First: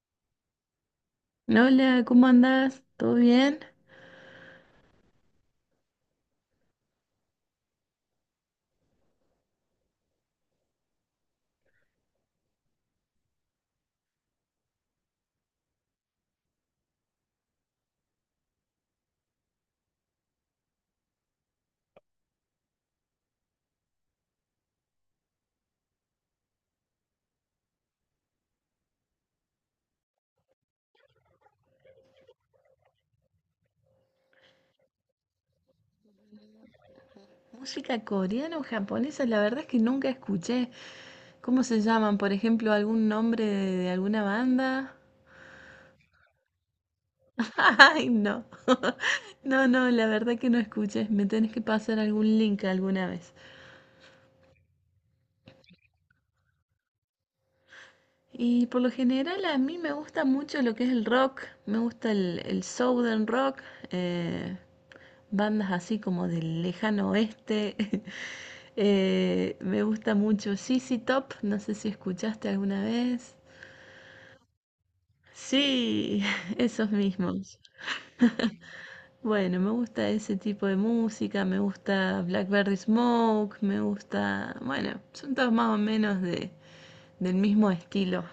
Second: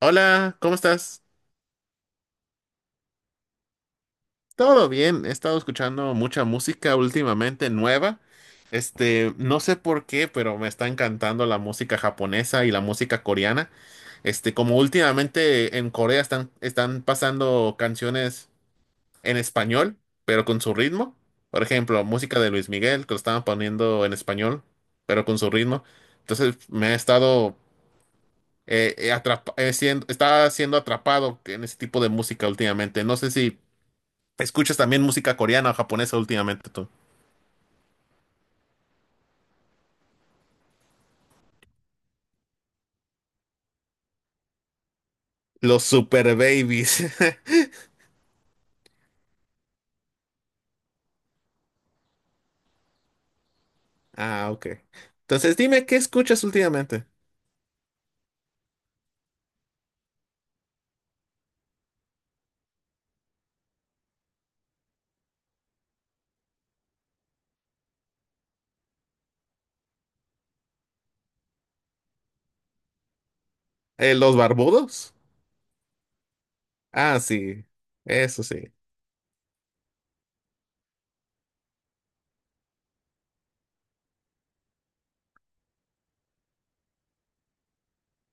Hola, ¿cómo estás? Hola, ¿cómo andás? ¿Todo bien? Todo bien, he estado escuchando mucha música últimamente nueva. Este, no sé por qué, pero me está encantando la música japonesa y la música coreana. Este, como últimamente en Corea están pasando canciones en español, pero con su ritmo. Por ejemplo, música de Luis Miguel, que lo estaban poniendo en español, pero con su ritmo. Entonces me he estado estaba siendo atrapado en ese tipo de música últimamente. No sé si escuchas también música coreana o japonesa últimamente tú. Música coreana o japonesa, la verdad es que nunca escuché. ¿Cómo se llaman? Por ejemplo, algún nombre de alguna banda. Los Super Babies. Ay, no. No, no, la verdad que no escuché. Me tenés que pasar algún link alguna vez. Ah, ok. Entonces dime, ¿qué escuchas últimamente? Y por lo general a mí me gusta mucho lo que es el rock. Me gusta el southern rock. eh, Bandas así como del lejano oeste. Me gusta mucho ZZ Top, no sé si escuchaste alguna vez. ¿Los barbudos? Sí, esos Ah, mismos. sí. Eso sí. Bueno, me gusta ese tipo de música, me gusta Blackberry Smoke, me gusta, bueno, son todos más o menos del mismo estilo,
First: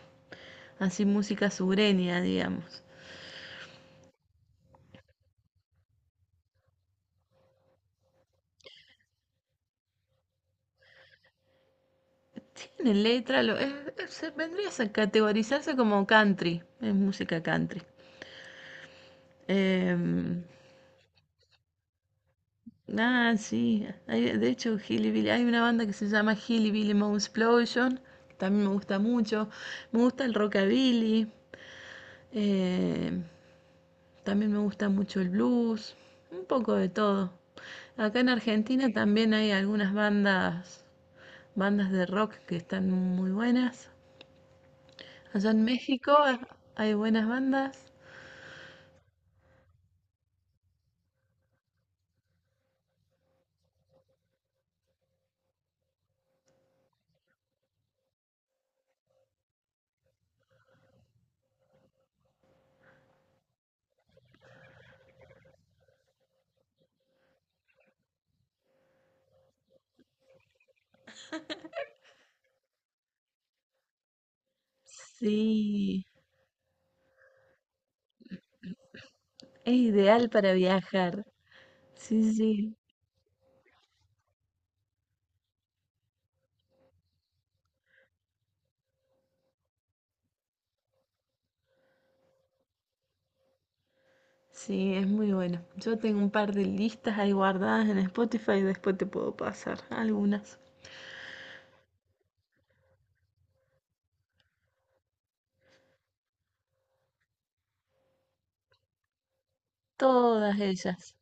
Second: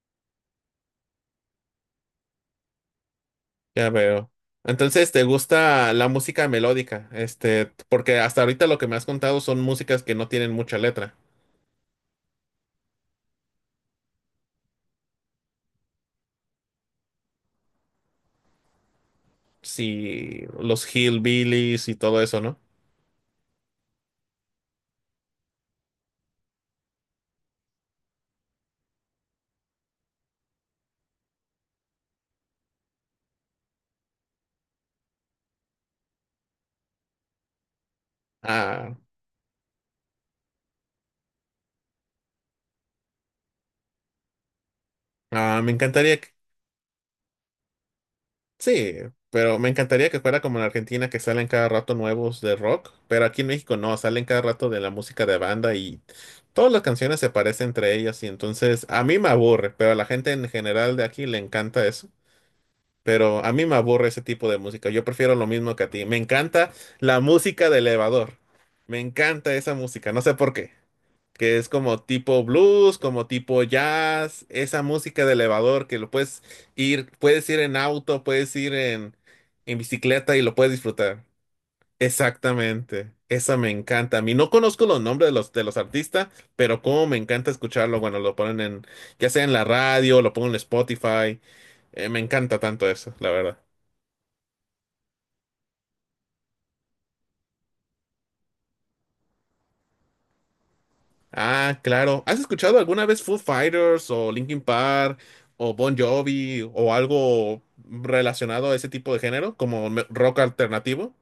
así música sureña, digamos. Ya veo. Entonces, ¿te gusta la música melódica? Este, porque hasta ahorita lo que me has contado son músicas que no tienen mucha letra. Tiene letra, lo, es- se- vendría a categorizarse como country, es música country. Sí, Em, los hillbillies y todo eso, ¿no? Ah, sí. De hecho, Hillbilly, hay una banda que se llama Hillbilly Explosion, también me gusta mucho. Me gusta el rockabilly, eh, también me gusta mucho el blues, un poco de todo. Acá en Argentina Ah, también hay algunas bandas, bandas de rock que están muy buenas. Allá ah, en me México encantaría. Hay buenas bandas. Sí, pero me encantaría que fuera como en Argentina, que salen cada rato nuevos de rock, pero aquí en México no, salen cada rato de la música de banda, y todas las canciones se parecen entre ellas, y entonces a mí me aburre, pero a la gente en general de aquí le encanta eso. Pero a mí me aburre ese tipo de música. Yo prefiero lo mismo que a ti, me encanta la música de elevador, me encanta esa música, no sé por qué, que es como tipo blues, como tipo jazz, esa música de elevador, que Sí, lo puedes ir en auto, puedes ir en, es en ideal bicicleta, y para lo puedes disfrutar. viajar. Sí, sí. Exactamente, esa me encanta. A mí no conozco los nombres de los artistas, pero como me encanta escucharlo cuando lo ponen en, ya sea en la radio, lo pongo en Spotify. Me encanta tanto eso, la verdad. Sí, es muy bueno. Yo tengo un par de listas ahí guardadas en Spotify, después te puedo pasar algunas. Ah, claro. ¿Has escuchado alguna vez Foo Fighters o Linkin Park o Bon Jovi o algo relacionado a ese tipo de género, rock Todas ellas. alternativo?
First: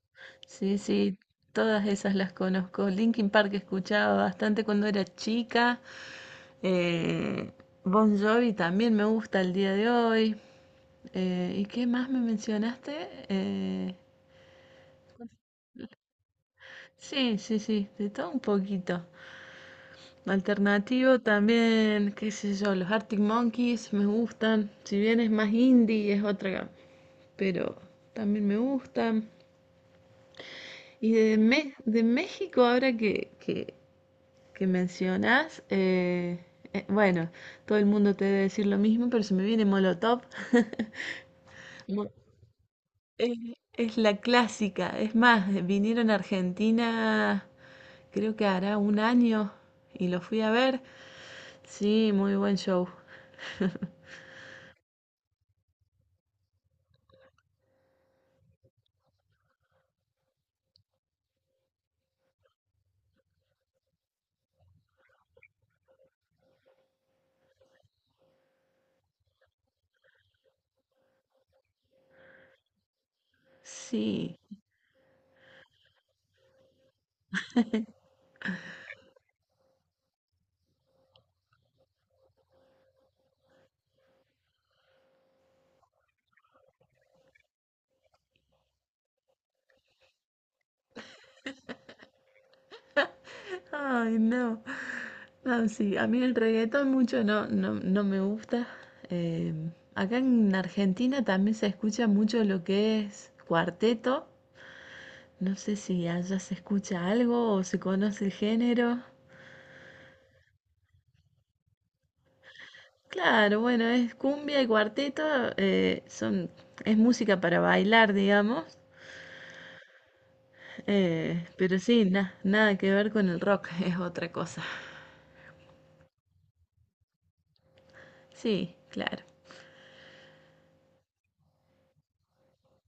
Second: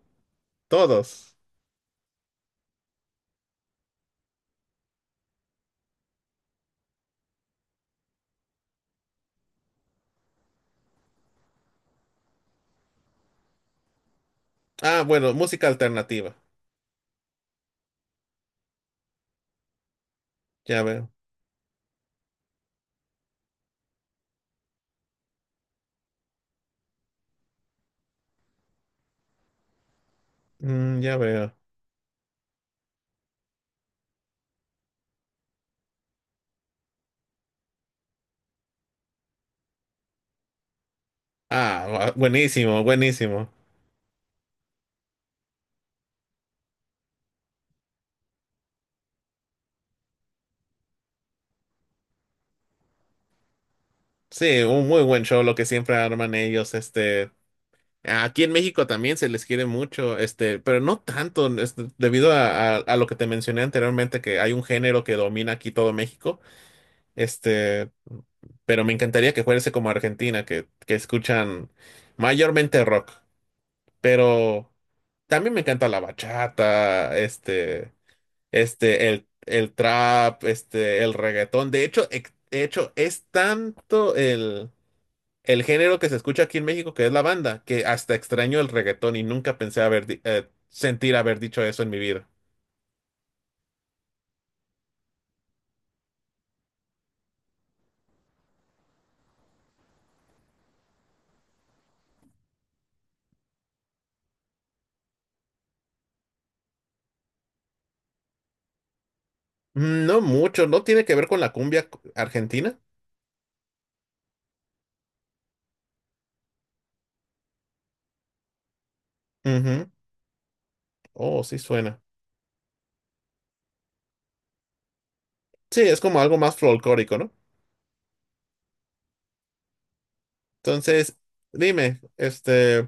Sí, sí, Todos. todas esas las conozco. Linkin Park escuchaba bastante cuando era chica. Eh, Bon Jovi también me gusta al día de hoy. ¿Y qué más me mencionaste? Eh, Ah, bueno, música alternativa. sí, sí, sí, de todo un poquito. Ya veo. Alternativo también, qué sé yo, los Arctic Monkeys me gustan. Si bien es más indie, es otra, pero también me gustan. Ya veo. De México, ahora que mencionas, bueno, todo el mundo te debe decir lo mismo, pero se me viene Molotov. Ah, Mo- buenísimo, Es, buenísimo. es la clásica. Es más, vinieron a Argentina, creo que hará un año, y lo fui a ver. Sí, muy buen show. Sí, un muy buen show lo que siempre arman ellos. Este, aquí en México también se les quiere mucho, este, pero no tanto, este, debido a lo que te mencioné anteriormente, que hay un género que domina aquí todo México. Este, pero me encantaría que fuese como Argentina, que escuchan mayormente rock. Sí. Pero también me encanta la bachata, este, el trap, este, el reggaetón. De hecho, de hecho, es tanto el género que se escucha aquí en México, que es la banda, que hasta extraño el reggaetón, y nunca pensé haber, sentir haber dicho eso en mi vida. Ay, no. No, sí, a mí el reggaetón mucho no, no, no me gusta. Eh, Acá en Argentina también se escucha mucho lo que es cuarteto. No sé si allá se escucha algo o se conoce el género. No mucho, no tiene que ver con la cumbia argentina. Claro, bueno, es cumbia y cuarteto, eh, son, es música para bailar, digamos. Ujú. Oh, sí Pero suena. sí, nada que ver con el rock, es otra cosa. Sí, es como algo más folclórico, ¿no? Sí, claro. Entonces, dime, este,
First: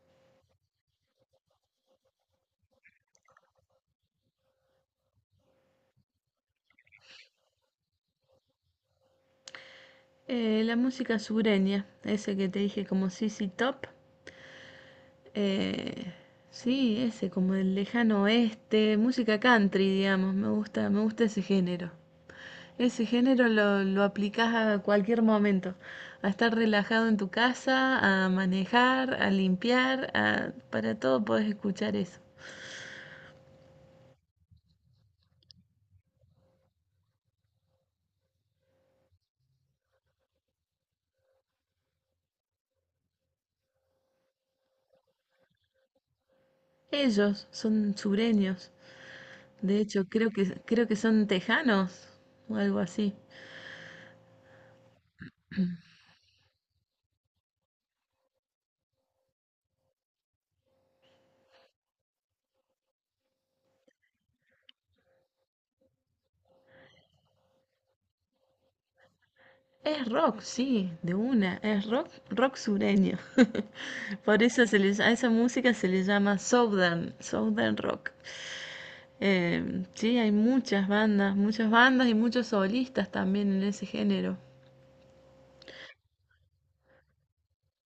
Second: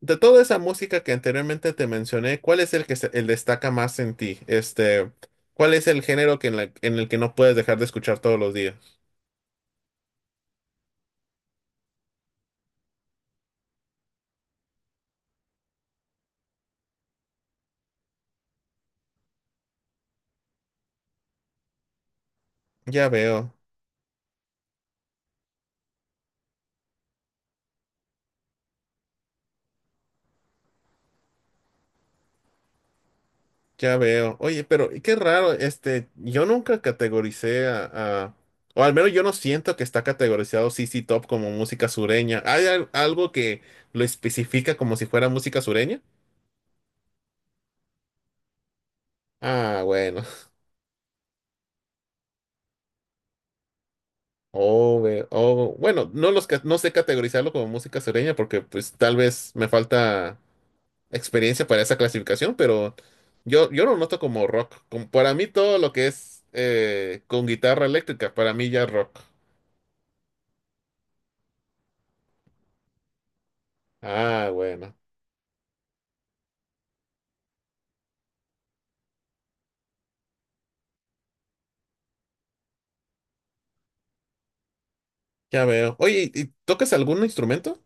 de toda esa música que anteriormente te mencioné, ¿cuál es el que el destaca más en ti? Este, ¿cuál es el género que en, en el que no puedes dejar de escuchar todos los días? La música sureña, ese que te dije como ZZ Top. Eh, sí, ese, como el lejano oeste, música country, digamos, me gusta ese género. Ese Ya género veo, lo aplicás a cualquier momento, a estar relajado en tu casa, a manejar, a limpiar, para todo podés escuchar eso. ya veo. Oye, pero qué raro, este, yo nunca categoricé o al menos yo no siento que está categorizado CC Top como música sureña. ¿Hay algo que lo especifica como si fuera música sureña? Ellos son sureños, de Ah, hecho bueno. Creo que son tejanos o algo así. O, bueno, no los no sé categorizarlo como música sureña porque pues tal vez me falta experiencia para esa clasificación, pero yo lo noto como rock. Como para mí todo lo que es con guitarra eléctrica, para mí ya es rock. Es rock, sí, de una, es rock, rock sureño. Por Ah, eso bueno, a esa música se le llama Southern, Southern Rock. Sí, hay muchas bandas y muchos solistas también en ese género. ya veo. Oye, ¿y tocas algún instrumento?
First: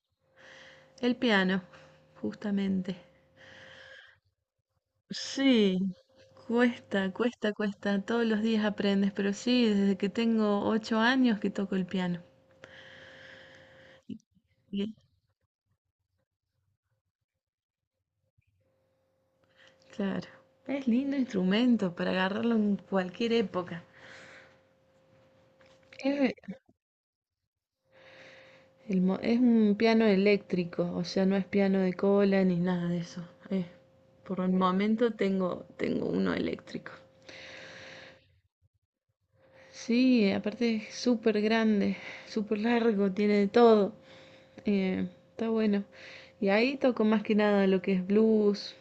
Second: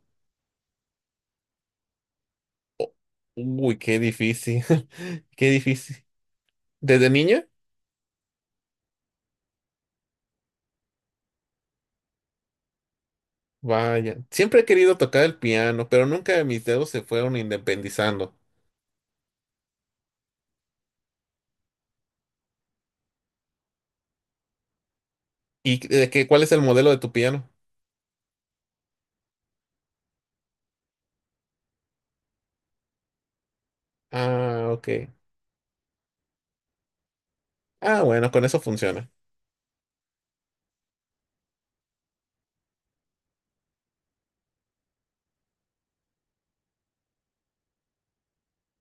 El piano, justamente. Uy, qué difícil, qué Sí, difícil. ¿Desde cuesta, niña? cuesta, cuesta. Todos los días aprendes, pero sí, desde que tengo ocho años que toco el piano. Vaya, siempre he Bien. querido tocar el piano, pero nunca mis dedos se fueron independizando. Claro. Es lindo instrumento para agarrarlo en cualquier época. ¿Y de qué, Es, cuál es el modelo de tu piano? Es un piano eléctrico, o sea, no es piano de cola ni nada de eso. Por el Ah, ok. momento tengo uno eléctrico. Ah, bueno, con eso funciona. Sí, aparte es súper grande, súper largo, tiene de todo. Está bueno. Y ahí toco más que nada lo que es blues.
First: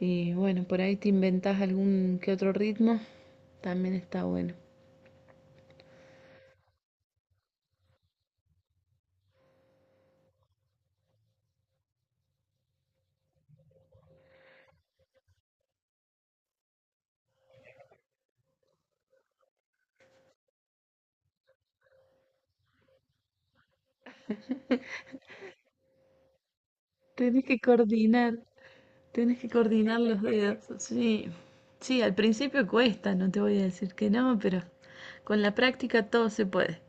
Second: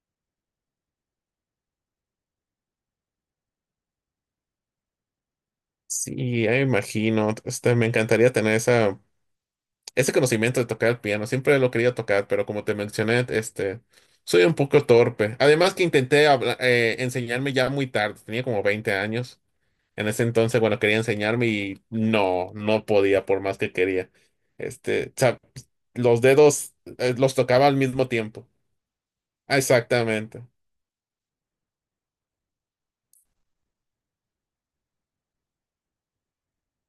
Y bueno, por ahí te inventás algún que otro ritmo. También está bueno. Sí, ya me imagino. Este, me encantaría tener esa, ese conocimiento de tocar el piano. Siempre lo quería tocar, pero como te mencioné, este, soy un poco torpe. Además que intenté enseñarme ya muy tarde. Tenía como 20 años. En ese entonces, bueno, quería enseñarme y no, no podía por más que quería. Este, o sea, los dedos, los Tenés que tocaba al mismo coordinar. tiempo. Tienes que Ah, coordinar los exactamente. dedos, sí. Sí, al principio cuesta, no te voy a decir que no, pero con la práctica todo se puede.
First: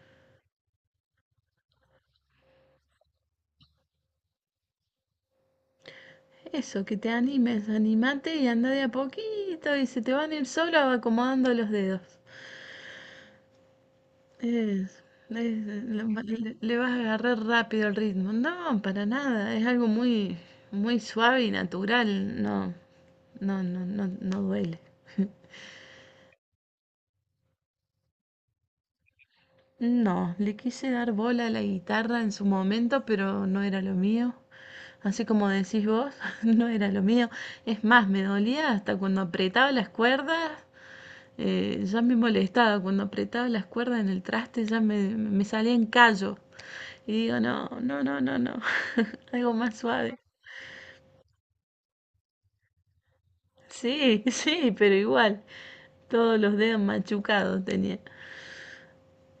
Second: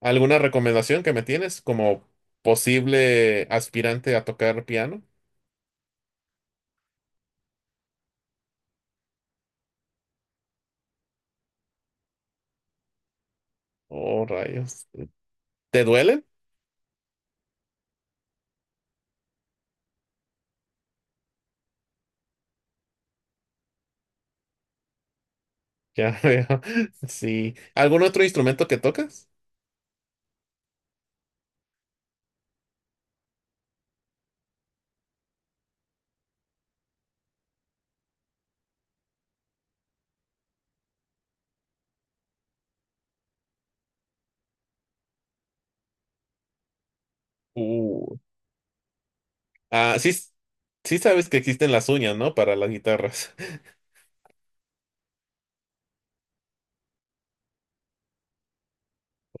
¿Alguna recomendación que me tienes como posible aspirante a tocar piano? Eso, que te animes, animate y anda de a poquito y se te van a ir solo acomodando los dedos. Oh, Es, rayos. es- ¿Te duelen? Le vas a agarrar rápido el ritmo. No, para nada, es algo muy, muy suave y natural, no, no, no duele. Ya veo. Sí. ¿Algún otro instrumento que tocas? No, le quise dar bola a la guitarra en su momento, pero no era lo mío. Así como decís vos, no era lo mío. Es más, me dolía hasta cuando apretaba las cuerdas. Ya me molestaba cuando apretaba las cuerdas en el traste, me salía en callo. Y digo, Uh. No. Algo más Ah, sí, suave. sí sabes que existen las uñas, ¿no? Para las guitarras. Sí, sí, pero igual. Todos los dedos machucados tenía.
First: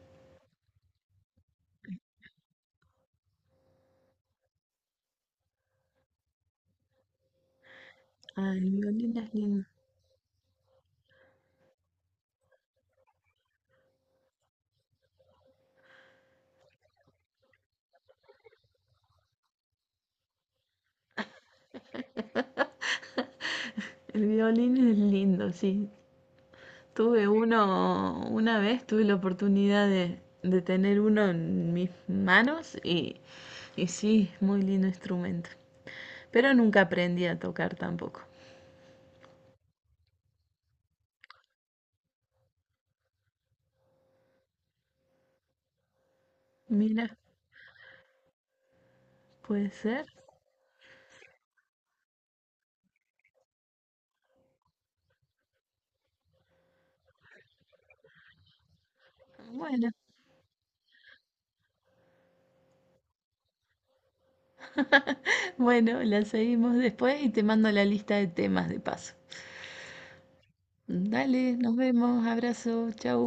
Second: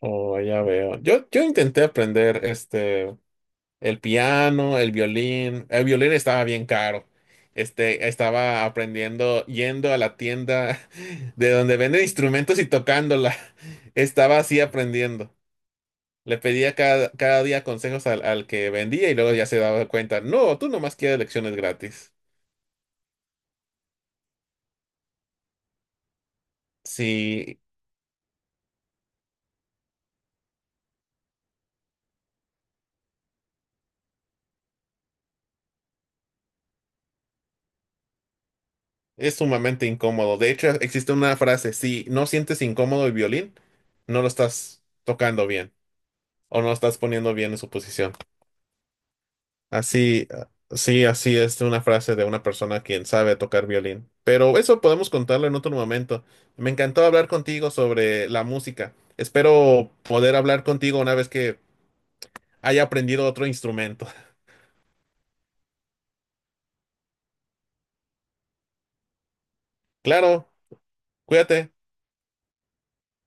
Oh, ya veo. Yo intenté aprender este. El piano, el violín. El violín estaba bien caro. Este, Ah, estaba el violín es aprendiendo, lindo. yendo a la tienda de donde venden instrumentos y tocándola. Estaba así aprendiendo. Le pedía cada día consejos al que vendía, y luego ya se daba cuenta. No, tú nomás quieres lecciones gratis. El violín es lindo, sí. Tuve Sí, uno, una vez tuve la oportunidad de tener uno en mis manos y sí, es muy lindo instrumento. Pero nunca aprendí a tocar tampoco. es sumamente incómodo. De hecho, existe una frase: si no sientes incómodo el violín, no lo estás tocando bien, o no lo estás Mira, poniendo bien en su posición. puede ser. Así, sí, así es una frase de una persona quien sabe tocar violín. Pero eso podemos contarlo en otro momento. Me encantó hablar contigo sobre la música. Bueno, Espero poder hablar contigo una vez que haya aprendido otro instrumento. bueno, la seguimos después y te mando la lista de temas de paso. Claro, Dale, cuídate. nos vemos, abrazo, chau.